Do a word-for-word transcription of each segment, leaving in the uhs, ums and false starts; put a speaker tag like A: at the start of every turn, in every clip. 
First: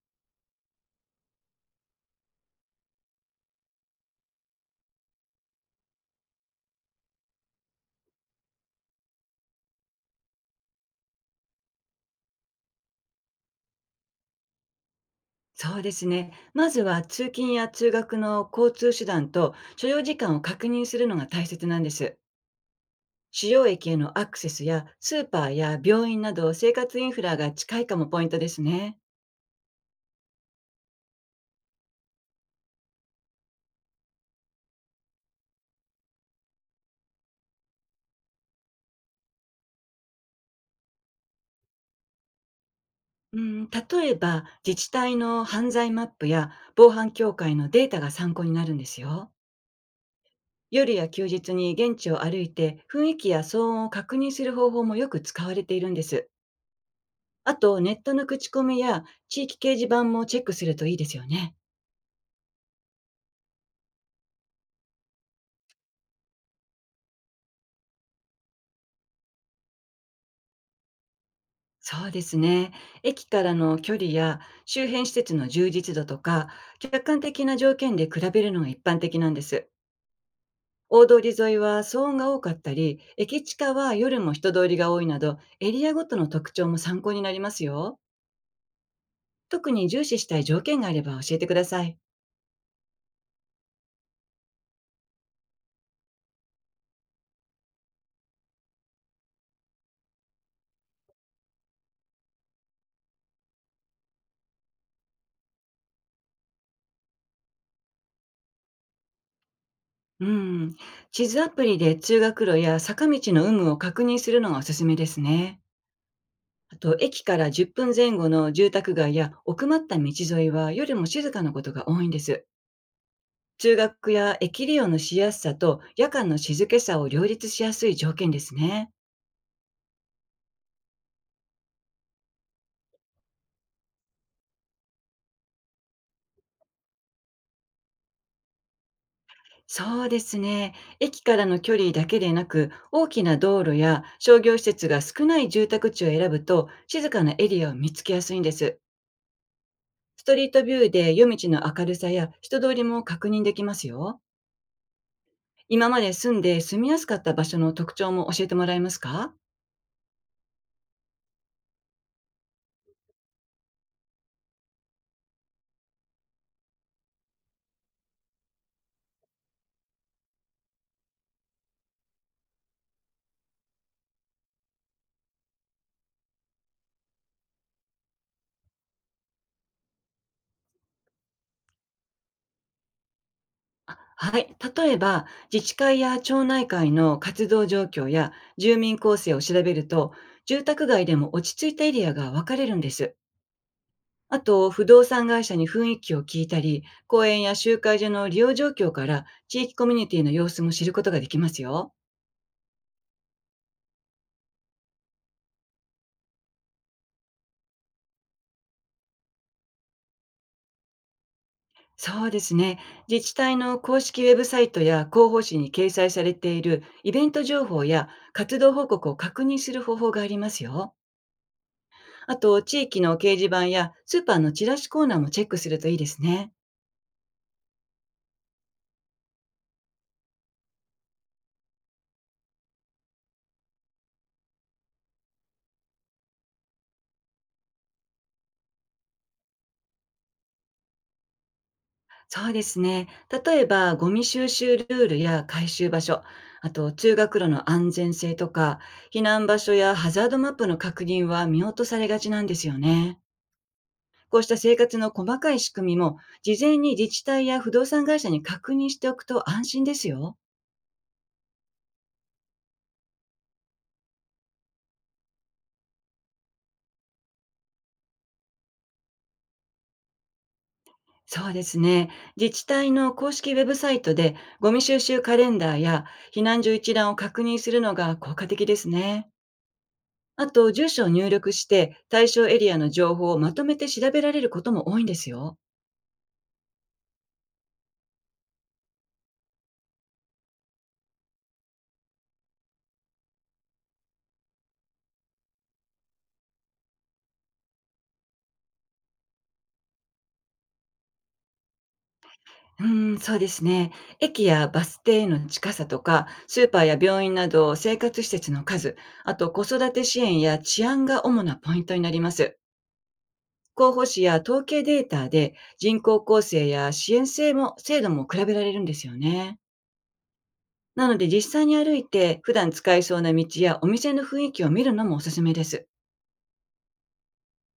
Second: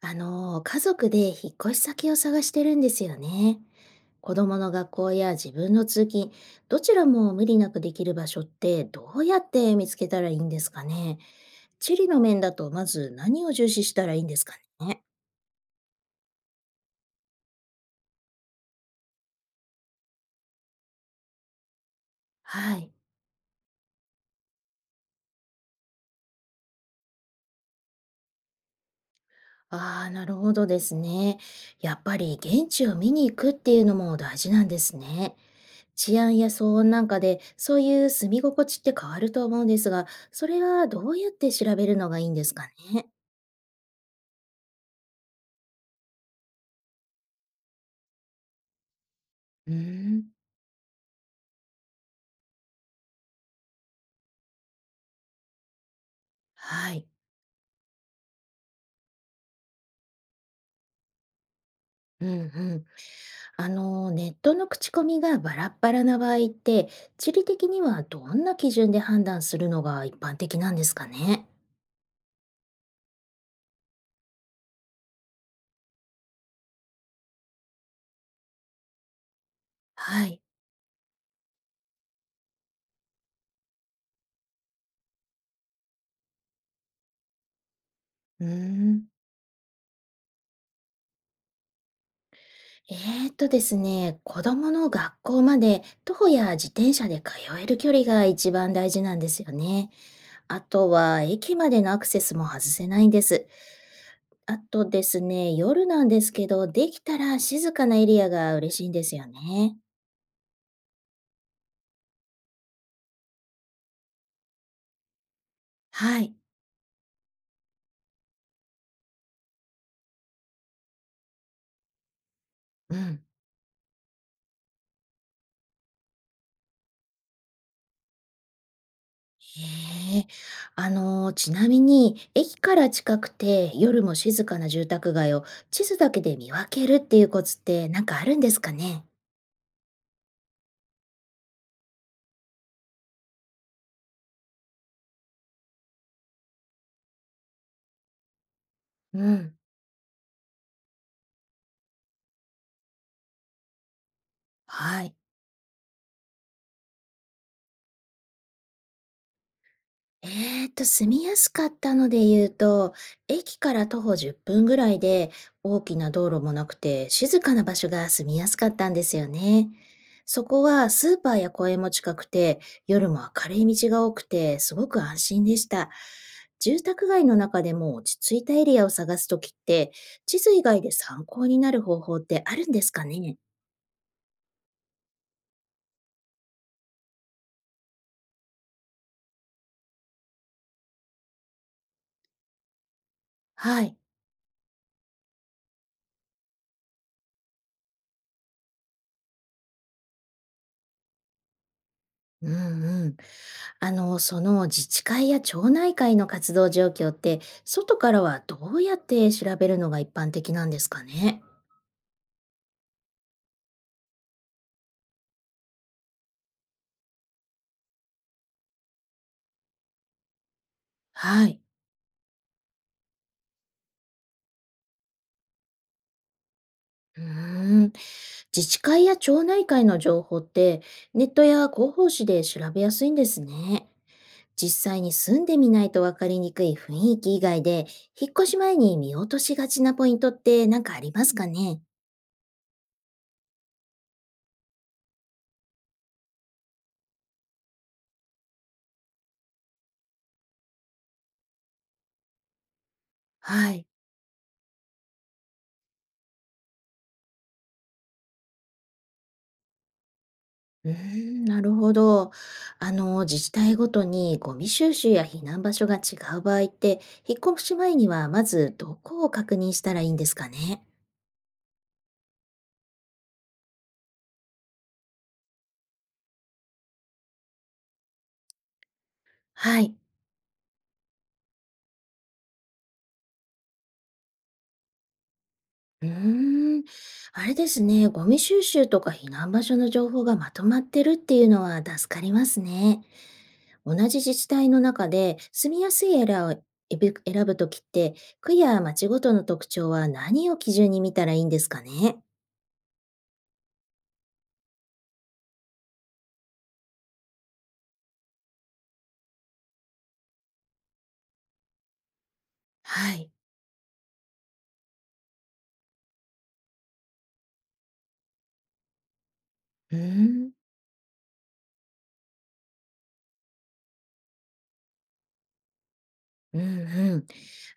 A: あの、家族で引っ越し先を探してるんですよね。子供の学校や自分の通勤、どちらも無理なくできる場所ってどうやって見つけたらいいんですかね。地理の面だとまず何を重視したらいいんですかね。
B: そうですね。まずは通勤や通学の交通手段と所要時間を確認するのが大切なんです。
A: はい。
B: 主要駅へのアクセスやスーパーや病院など生活インフラが近いかもポイントですね。
A: ああ、なるほどですね。やっぱり現地を見に行くっていうのも大事なんですね。治安や騒音なんかでそういう住み心地って変わると思うんですが、それはどうやって調べるのがいいんですかね。
B: うん、例えば自治体の犯罪マップや防犯協会のデータが参考になるんですよ。
A: うーん。
B: 夜や休日に現地を歩いて雰囲気や騒音を確認する方法もよく使われているんです。
A: はい。
B: あとネットの口コミや地域掲示板もチェックするといいですよね。
A: うんうん。あの、ネットの口コミがバラッバラな場合って、地理的にはどんな基準で判断するのが一般的なんですかね。
B: そうですね。駅からの距離や周辺施設の充実度とか、客観的な条件で比べるのが一般的なんです。
A: はい。
B: 大通り沿いは騒音が多かったり、駅地下は夜も人通りが多いなど、エリアごとの特徴も参考になりますよ。
A: うーん、
B: 特に重視したい条件があれば教えてください。
A: えーっとですね、子供の学校まで徒歩や自転車で通える距離が一番大事なんですよね。あとは駅までのアクセスも外せないんです。あとですね、夜なんですけど、できたら静かなエリアが嬉しいんですよね。
B: うん。地図アプリで通学路や坂道の有無を確認するのがおすすめですね。
A: はい。
B: あと、駅からじゅっぷん後の住宅街や奥まった道沿いは夜も静かなことが多いんです。
A: うん。
B: 中学や駅利用のしやすさと夜間の静けさを両立しやすい条件ですね。
A: へえ、あの、ちなみに、駅から近くて夜も静かな住宅街を地図だけで見分けるっていうコツってなんかあるんですかね。
B: そうですね。駅からの距離だけでなく、大きな道路や商業施設が少ない住宅地を選ぶと、静かなエリアを見つけやすいんです。
A: うん。
B: ストリートビューで夜道の明るさや人通りも確認できますよ。
A: はい。
B: 今まで住んで住みやすかった場所の特徴も教えてもらえますか？
A: えっと、住みやすかったので言うと、駅から徒歩じゅっぷんぐらいで、大きな道路もなくて、静かな場所が住みやすかったんですよね。そこはスーパーや公園も近くて、夜も明るい道が多くて、すごく安心でした。住宅街の中でも落ち着いたエリアを探すときって、地図以外で参考になる方法ってあるんですかね。
B: あ、はい。例えば、自治会や町内会の活動状況や住民構成を調べると、住宅街でも落ち着いたエリアが分かれるんです。
A: はい。
B: あと、不動産会社に雰囲気を聞いたり、公園や集会所の利用状況から地域コミュニティの様子も知ることができますよ。
A: うんうん。あの、その自治会や町内会の活動状況って、外からはどうやって調べるのが一般的なんですかね。
B: そうですね。自治体の公式ウェブサイトや広報誌に掲載されているイベント情報や活動報告を確認する方法がありますよ。
A: はい。
B: あと、地域の掲示板やスーパーのチラシコーナーもチェックするといいですね。
A: うーん。自治会や町内会の情報って、ネットや広報誌で調べやすいんですね。実際に住んでみないと分かりにくい雰囲気以外で、引っ越し前に見落としがちなポイントって何かありますかね。
B: そうですね。例えば、ゴミ収集ルールや回収場所、あと、通学路の安全性とか、避難場所やハザードマップの確認は見落とされがちなんですよね。
A: はい。
B: こうした生活の細かい仕組みも、事前に自治体や不動産会社に確認しておくと安心ですよ。
A: うーん、なるほど。あの、自治体ごとにゴミ収集や避難場所が違う場合って、引っ越し前にはまずどこを確認したらいいんですかね。
B: そうですね。自治体の公式ウェブサイトで、ゴミ収集カレンダーや避難所一覧を確認するのが効果的ですね。
A: はい。
B: あと、住所を入力して、対象エリアの情報をまとめて調べられることも多いんですよ。
A: うーん、あれですね、ゴミ収集とか避難場所の情報がまとまってるっていうのは助かりますね。同じ自治体の中で住みやすいエラーを選ぶ選ぶときって、区や町ごとの特徴は何を基準に見たらいいんですかね。
B: うーん、そうですね。駅やバス停の近さとか、スーパーや病院など生活施設の数、あと子育て支援や治安が主なポイントになります。
A: はい。
B: 候補誌や統計データで人口構成や支援制も制度も比べられるんですよね。
A: うーん。
B: なので実際に歩いて普段使いそうな道やお店の雰囲気を見るのもおすすめです。
A: うんうん。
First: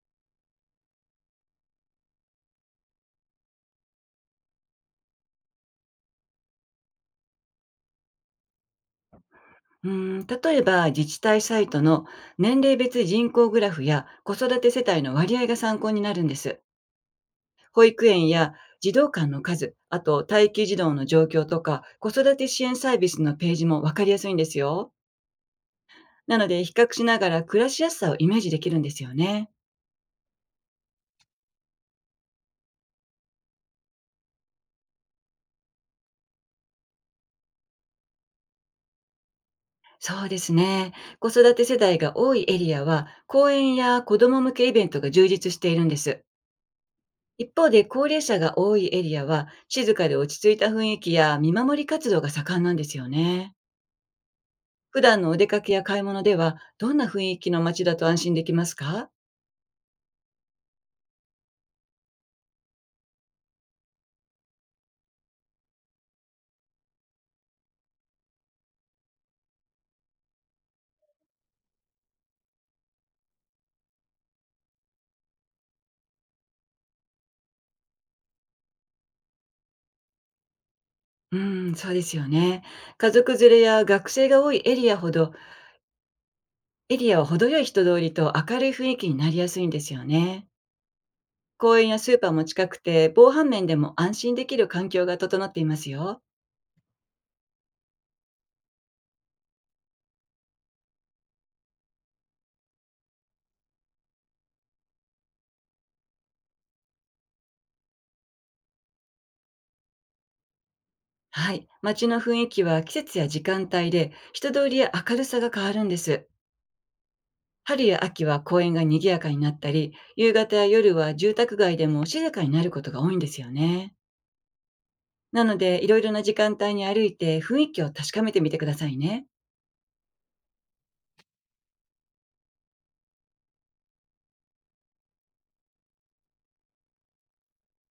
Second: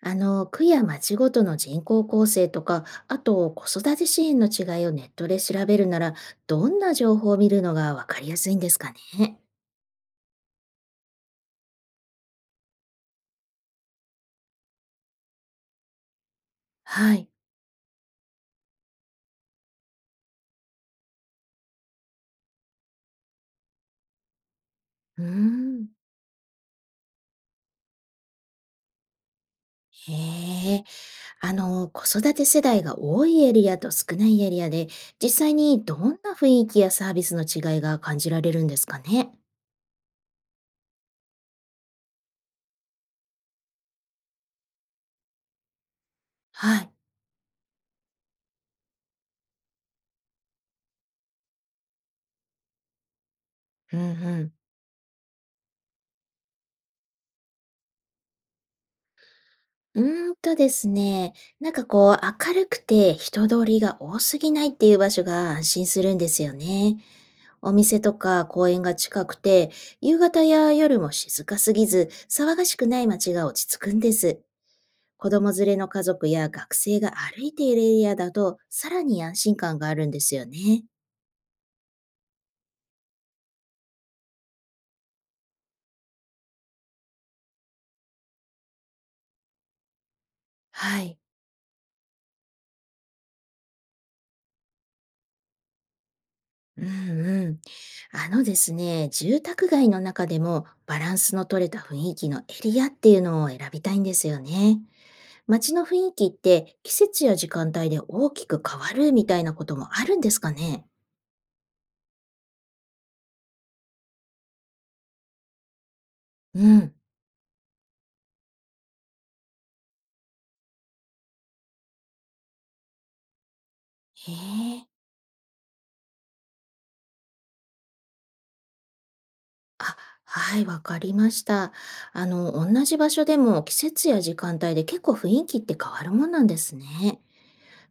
A: あの、区や町ごとの人口構成とか、あと子育て支援の違いをネットで調べるなら、どんな情報を見るのがわかりやすいんですかね。
B: うーん、例えば自治体サイトの年齢別人口グラフや子育て世帯の割合が参考になるんです。
A: はい。
B: 保育園や児童館の数、あと待機児童の状況とか子育て支援サービスのページもわかりやすいんですよ。
A: うーん。
B: なので比較しながら暮らしやすさをイメージできるんですよね。
A: へえ。あの、子育て世代が多いエリアと少ないエリアで、実際にどんな雰囲気やサービスの違いが感じられるんですかね。
B: そうですね。子育て世代が多いエリアは公園や子ども向けイベントが充実しているんです。
A: はい。
B: 一方で、高齢者が多いエリアは、静かで落ち着いた雰囲気や見守り活動が盛んなんですよね。
A: うんうん。
B: 普段のお出かけや買い物では、どんな雰囲気の街だと安心できますか？
A: うーんとですね、なんかこう明るくて人通りが多すぎないっていう場所が安心するんですよね。お店とか公園が近くて、夕方や夜も静かすぎず、騒がしくない街が落ち着くんです。子供連れの家族や学生が歩いているエリアだと、さらに安心感があるんですよね。
B: うーん、そうですよね。家族連れや学生が多いエリアほど、エリアは程よい人通りと明るい雰囲気になりやすいんですよね。
A: はい。
B: 公園やスーパーも近くて、防犯面でも安心できる環境が整っていますよ。
A: うんうん。あのですね、住宅街の中でもバランスの取れた雰囲気のエリアっていうのを選びたいんですよね。街の雰囲気って季節や時間帯で大きく変わるみたいなこともあるんですかね。
B: はい。街の雰囲気は季節や時間帯で、人通りや明るさが変わるんです。
A: うん。
B: 春や秋は公園が賑やかになったり、夕方や夜は住宅街でも静かになることが多いんですよね。
A: へえ。
B: なので、いろいろな時間帯に歩いて雰囲気を確かめてみてくださいね。
A: あ、はい、わかりました。あの、同じ場所でも季節や時間帯で結構雰囲気って変わるもんなんですね。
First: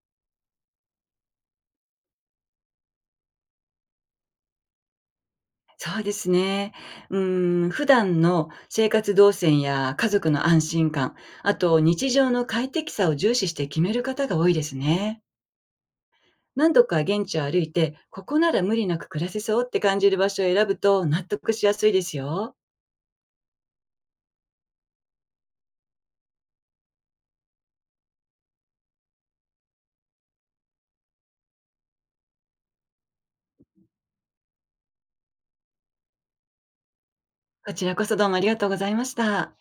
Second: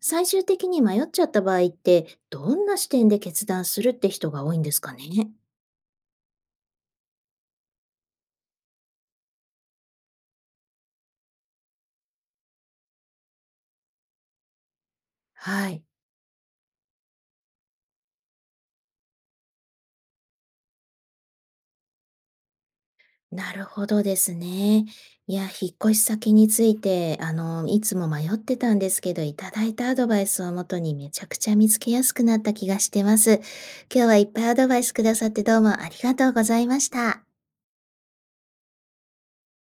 A: 最終的に迷っちゃった場合って、どんな視点で決断するって人が多いんですかね。
B: そうですね。うーん、普段の生活動線や家族の安心感、あと日常の快適さを重視して決める方が多いですね。
A: はい。
B: 何度か現地を歩いて、ここなら無理なく暮らせそうって感じる場所を選ぶと納得しやすいですよ。
A: なるほどですね。いや、引っ越し先について、あの、いつも迷ってたんですけど、いただいたアドバイスをもとにめちゃくちゃ見つけやすくなった気がしてます。今日はいっぱいアドバイスくださってどうもありがとうございました。
B: こちらこそどうもありがとうございました。